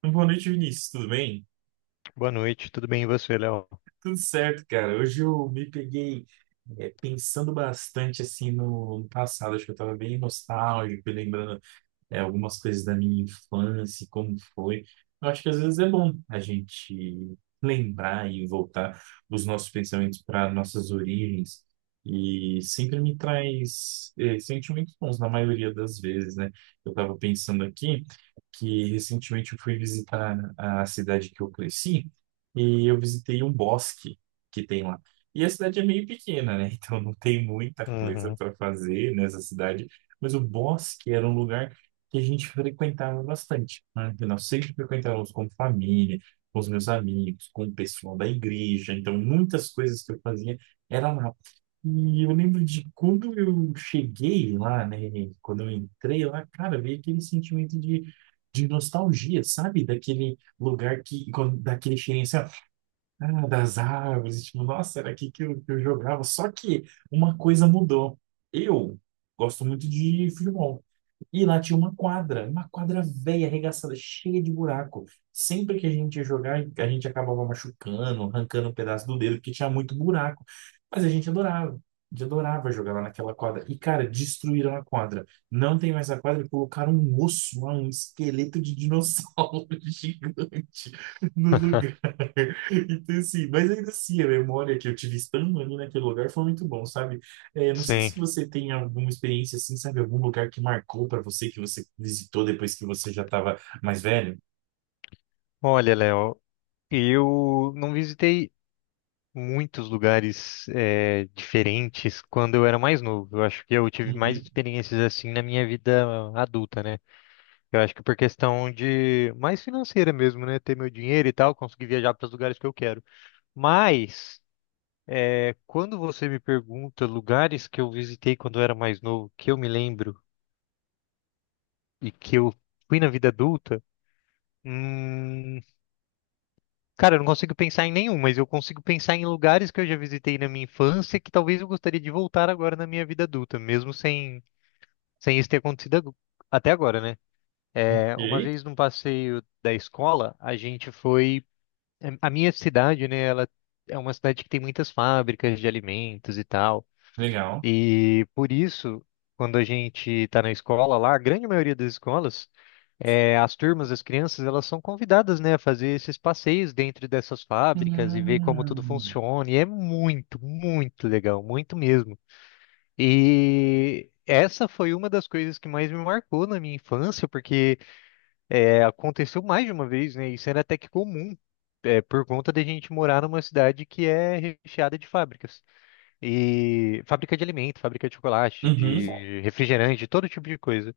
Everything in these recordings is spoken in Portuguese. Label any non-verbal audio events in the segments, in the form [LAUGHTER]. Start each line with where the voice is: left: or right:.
right: Então, boa noite, Vinícius. Tudo bem?
left: Boa noite, tudo bem e você, Léo?
right: Tudo certo, cara. Hoje eu me peguei pensando bastante assim no passado. Acho que eu tava bem nostálgico, lembrando algumas coisas da minha infância, como foi. Eu acho que às vezes é bom a gente lembrar e voltar os nossos pensamentos para nossas origens. E sempre me traz sentimentos bons, na maioria das vezes, né? Eu estava pensando aqui que recentemente eu fui visitar a cidade que eu cresci e eu visitei um bosque que tem lá. E a cidade é meio pequena, né? [LAUGHS] Então não tem muita coisa
left: Uhum.
right: para fazer nessa cidade, mas o bosque era um lugar que a gente frequentava bastante, né? Que nós sempre frequentávamos com família, com os meus amigos, com o pessoal da igreja. Então, muitas coisas que eu fazia era lá. E eu lembro de quando eu cheguei lá, né? Quando eu entrei lá, cara, veio aquele sentimento de nostalgia, sabe? Daquele lugar que, quando- daquele cheirinho assim, ó, ah, das árvores, tipo, nossa, era aqui que que eu jogava. Só que uma coisa mudou. Eu gosto muito de futebol. E lá tinha uma quadra velha, arregaçada, cheia de buraco. Sempre que a gente ia jogar, a gente acabava machucando, arrancando um pedaço do dedo, porque tinha muito buraco. Mas a gente adorava jogar lá naquela quadra. E, cara, destruíram a quadra. Não tem mais a quadra e colocaram um osso lá, um esqueleto de dinossauro [LAUGHS] gigante no lugar.
left: [LAUGHS]
right: Então, assim, mas ainda assim, a memória que eu tive estando ali naquele lugar foi muito bom, sabe? É, não sei
left: Sim.
right: se você tem alguma experiência assim, sabe? Algum lugar que marcou para você, que você visitou depois que você já estava mais velho?
left: Olha, Léo, eu não visitei muitos lugares diferentes quando eu era mais novo. Eu acho que eu tive mais
right: Uhum.
left: experiências assim na minha vida adulta, né? Eu acho que por questão de mais financeira mesmo, né? Ter meu dinheiro e tal, conseguir viajar para os lugares que eu quero. Mas quando você me pergunta lugares que eu visitei quando eu era mais novo, que eu me lembro e que eu fui na vida adulta, hum, cara, eu não consigo pensar em nenhum, mas eu consigo pensar em lugares que eu já visitei na minha infância que talvez eu gostaria de voltar agora na minha vida adulta, mesmo sem, sem isso ter acontecido agu- até agora, né? É, uma
right: Ok,
left: vez num passeio da escola, a gente foi. A minha cidade, né? Ela é uma cidade que tem muitas fábricas de alimentos e tal.
right: legal.
left: E por isso, quando a gente tá na escola lá, a grande maioria das escolas. As turmas, as crianças, elas são convidadas, né, a fazer esses passeios dentro dessas fábricas e ver como tudo
right: Hum.
left: funciona. E é muito, muito legal, muito mesmo. E essa foi uma das coisas que mais me marcou na minha infância, porque aconteceu mais de uma vez, né? Isso era até que comum, por conta de a gente morar numa cidade que é recheada de fábricas. E fábrica de alimento, fábrica de chocolate,
right: Uhum.
left: de refrigerante, de todo tipo de coisa.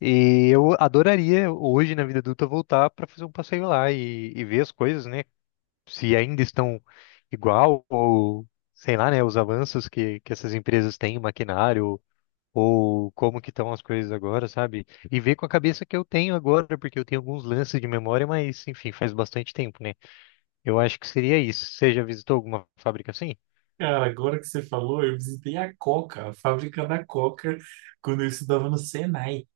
left: E eu adoraria hoje, na vida adulta, voltar para fazer um passeio lá e ver as coisas, né? Se ainda estão igual ou, sei lá, né? Os avanços que essas empresas têm, maquinário, ou como que estão as coisas agora, sabe? E ver com a cabeça que eu tenho agora, porque eu tenho alguns lances de memória, mas, enfim, faz bastante tempo, né? Eu acho que seria isso. Você já visitou alguma fábrica assim?
right: Cara, agora que você falou, eu visitei a Coca, a fábrica da Coca, quando eu estudava no Senai.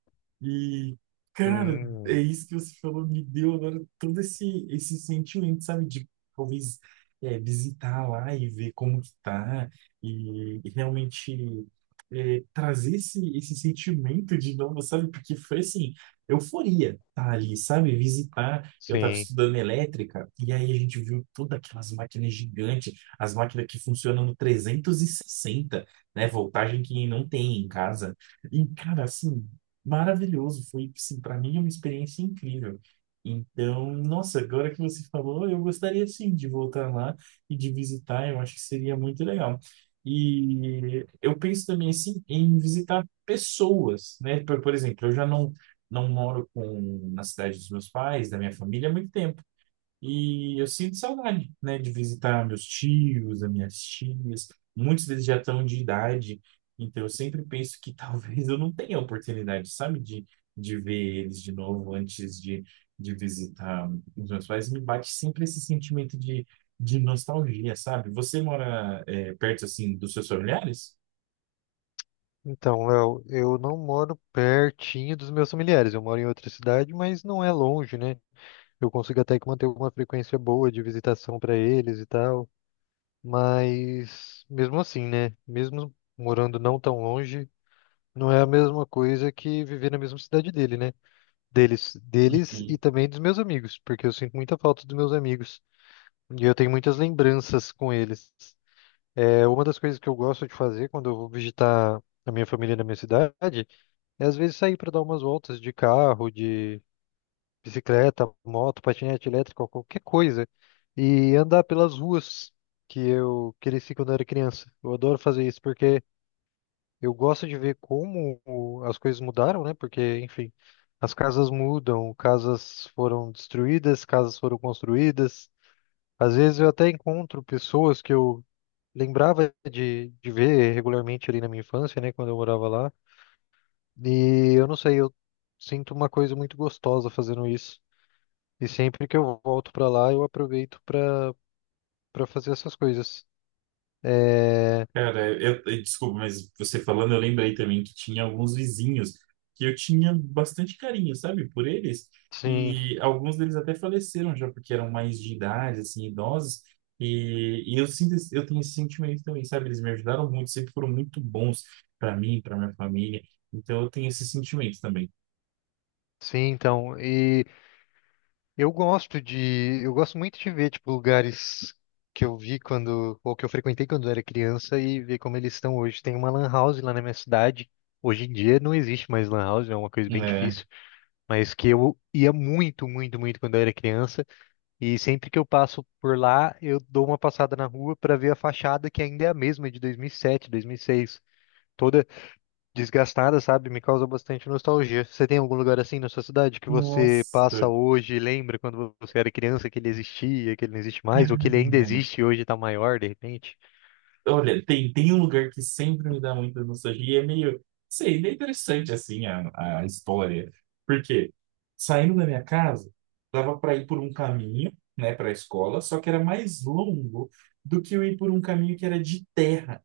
right: E, cara, é
left: Hum,
right: isso que você falou, me deu agora todo esse sentimento, sabe, de talvez visitar lá e ver como que tá, e realmente trazer esse sentimento de novo, sabe, porque foi assim, euforia tá ali, sabe, visitar, eu tava
left: sim.
right: estudando elétrica, e aí a gente viu todas aquelas máquinas gigantes, as máquinas que funcionam no 360, né, voltagem que não tem em casa, e, cara, assim, maravilhoso. Foi, assim, para mim, uma experiência incrível. Então, nossa, agora que você falou, eu gostaria sim de voltar lá e de visitar, eu acho que seria muito legal. E eu penso também assim em visitar pessoas, né? Por exemplo, eu já não moro com na cidade dos meus pais, da minha família há muito tempo. E eu sinto saudade, né, de visitar meus tios, as minhas tias. Muitos deles já estão de idade, então eu sempre penso que [LAUGHS] talvez eu não tenha a oportunidade, sabe, de ver eles de novo antes de visitar os meus pais. Me bate sempre esse sentimento de nostalgia, sabe? Você mora, perto, assim, dos seus familiares?
left: Então, Léo, eu não moro pertinho dos meus familiares. Eu moro em outra cidade, mas não é longe, né? Eu consigo até que manter uma frequência boa de visitação para eles e tal. Mas mesmo assim, né? Mesmo morando não tão longe, não é a mesma coisa que viver na mesma cidade dele, né? Deles, deles
right: Uhum.
left: e também dos meus amigos, porque eu sinto muita falta dos meus amigos e eu tenho muitas lembranças com eles. É uma das coisas que eu gosto de fazer quando eu vou visitar a minha família na minha cidade. E às vezes sair para dar umas voltas de carro, de bicicleta, moto, patinete elétrico, qualquer coisa. E andar pelas ruas que eu cresci quando eu era criança. Eu adoro fazer isso porque eu gosto de ver como as coisas mudaram, né? Porque, enfim, as casas mudam, casas foram destruídas, casas foram construídas. Às vezes eu até encontro pessoas que eu lembrava de ver regularmente ali na minha infância, né? Quando eu morava lá. E eu não sei, eu sinto uma coisa muito gostosa fazendo isso. E sempre que eu volto pra lá, eu aproveito pra para fazer essas coisas. É,
right: Cara, desculpa, mas você falando, eu lembrei também que tinha alguns vizinhos que eu tinha bastante carinho, sabe, por eles.
left: sim,
right: E alguns deles até faleceram já, porque eram mais de idade, assim, idosos. E eu sinto, eu tenho esse sentimento também, sabe? Eles me ajudaram muito, sempre foram muito bons para mim, para minha família. Então eu tenho esse sentimento também.
left: sim, então. E eu gosto muito de ver tipo lugares que eu vi quando ou que eu frequentei quando eu era criança e ver como eles estão hoje. Tem uma lan house lá na minha cidade. Hoje em dia não existe mais lan house, é uma coisa bem
right: É.
left: difícil, mas que eu ia muito, muito, muito quando eu era criança. E sempre que eu passo por lá, eu dou uma passada na rua para ver a fachada que ainda é a mesma, é de 2007, 2006, toda desgastada, sabe? Me causa bastante nostalgia. Você tem algum lugar assim na sua cidade que você
right: Nossa.
left: passa hoje, e lembra quando você era criança que ele existia, que ele não existe mais, ou que ele ainda
right: [LAUGHS]
left: existe e hoje tá maior de repente?
right: Olha, tem um lugar que sempre me dá muita nostalgia e é meio, sei, é interessante assim a história. Porque saindo da minha casa, dava para ir por um caminho, né, para a escola, só que era mais longo do que eu ir por um caminho que era de terra.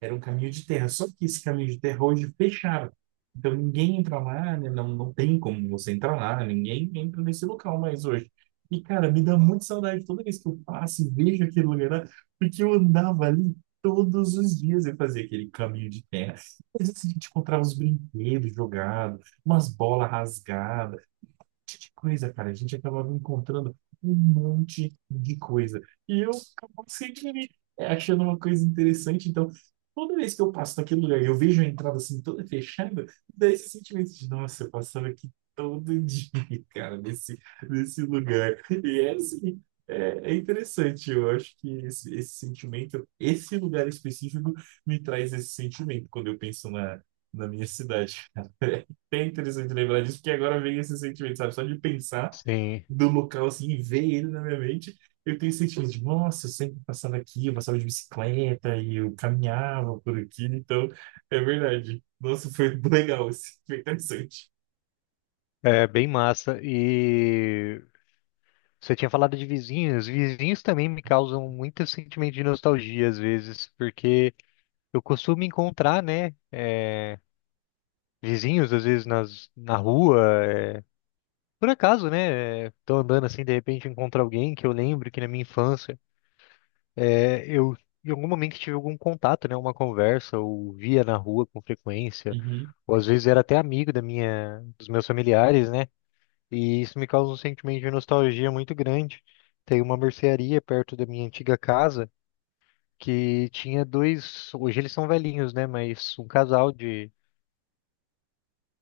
right: Era um caminho de terra, só que esse caminho de terra hoje fecharam. Então ninguém entra lá, né? Não tem como você entrar lá, ninguém entra nesse local mais hoje. E, cara, me dá muita saudade toda vez que eu passo e vejo aquele lugar lá, porque eu andava ali todos os dias e fazia aquele caminho de terra. Às vezes a gente encontrava uns brinquedos jogados, umas bolas rasgadas monte de coisa, cara. A gente acabava encontrando um monte de coisa. E eu acabava sempre me achando uma coisa interessante. Então, toda vez que eu passo naquele lugar e eu vejo a entrada assim toda fechada, dá esse sentimento de, nossa, eu passava aqui todo dia, [LAUGHS] cara, nesse lugar. E é assim. É, é interessante, eu acho que esse sentimento, esse lugar específico me traz esse sentimento quando eu penso na minha cidade. [LAUGHS] bem interessante lembrar disso, porque agora vem esse sentimento, sabe? Só de pensar
left: Sim,
right: do local assim e ver ele na minha mente, eu tenho esse sentimento de, nossa, eu sempre passava aqui, eu passava de bicicleta e eu caminhava por aqui, então é verdade. Nossa, foi [LAUGHS] legal, esse, foi interessante.
left: é bem massa. E você tinha falado de vizinhos. Vizinhos também me causam muito sentimento de nostalgia às vezes, porque eu costumo encontrar, né? Vizinhos, às vezes na rua. Por acaso, né? Tô andando assim, de repente encontro alguém que eu lembro que na minha infância eu em algum momento tive algum contato, né? Uma conversa, ou via na rua com frequência,
right: Uhum,
left: ou às vezes era até amigo dos meus familiares, né? E isso me causa um sentimento de nostalgia muito grande. Tem uma mercearia perto da minha antiga casa que tinha dois, hoje eles são velhinhos, né? Mas um casal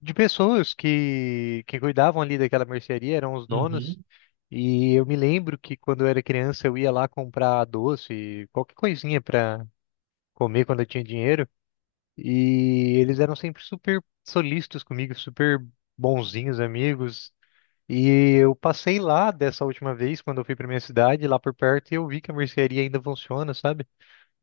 left: de pessoas que cuidavam ali daquela mercearia, eram os donos.
right: uhum.
left: E eu me lembro que quando eu era criança eu ia lá comprar doce, qualquer coisinha pra comer quando eu tinha dinheiro. E eles eram sempre super solícitos comigo, super bonzinhos, amigos. E eu passei lá dessa última vez, quando eu fui pra minha cidade, lá por perto, e eu vi que a mercearia ainda funciona, sabe?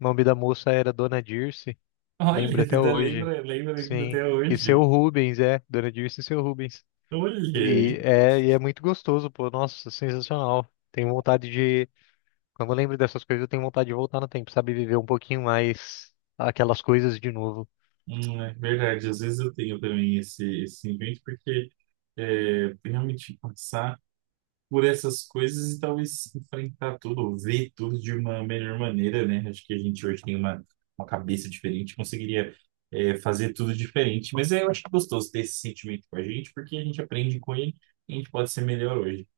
left: O nome da moça era Dona Dirce,
right: Olha,
left: lembro
right: [LAUGHS]
left: até
right: ainda
left: hoje.
right: lembra, lembra ainda
left: Sim.
right: até
left: E seu
right: hoje.
left: Rubens, é, Dona Dirce e seu Rubens.
right: Olha aí.
left: E é muito gostoso, pô. Nossa, sensacional. Tenho vontade de. Quando eu lembro dessas coisas, eu tenho vontade de voltar no tempo, sabe? Viver um pouquinho mais aquelas coisas de novo.
right: É verdade, às vezes eu tenho também esse sentimento, porque realmente passar por essas coisas e talvez enfrentar tudo, ou ver tudo de uma melhor maneira, né? Acho que a gente hoje tem uma cabeça diferente, conseguiria fazer tudo diferente. Mas eu acho gostoso ter esse sentimento com a gente, porque a gente aprende com ele e a gente pode ser melhor hoje.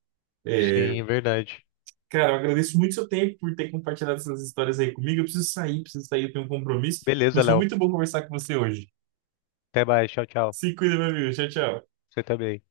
left: Sim, é verdade.
right: Cara, eu agradeço muito seu tempo por ter compartilhado essas histórias aí comigo. Eu preciso sair, eu tenho um compromisso,
left: Beleza,
right: mas foi
left: Léo.
right: muito bom conversar com você hoje.
left: Até mais. Tchau, tchau.
right: Se cuida, meu amigo. Tchau, tchau.
left: Você também.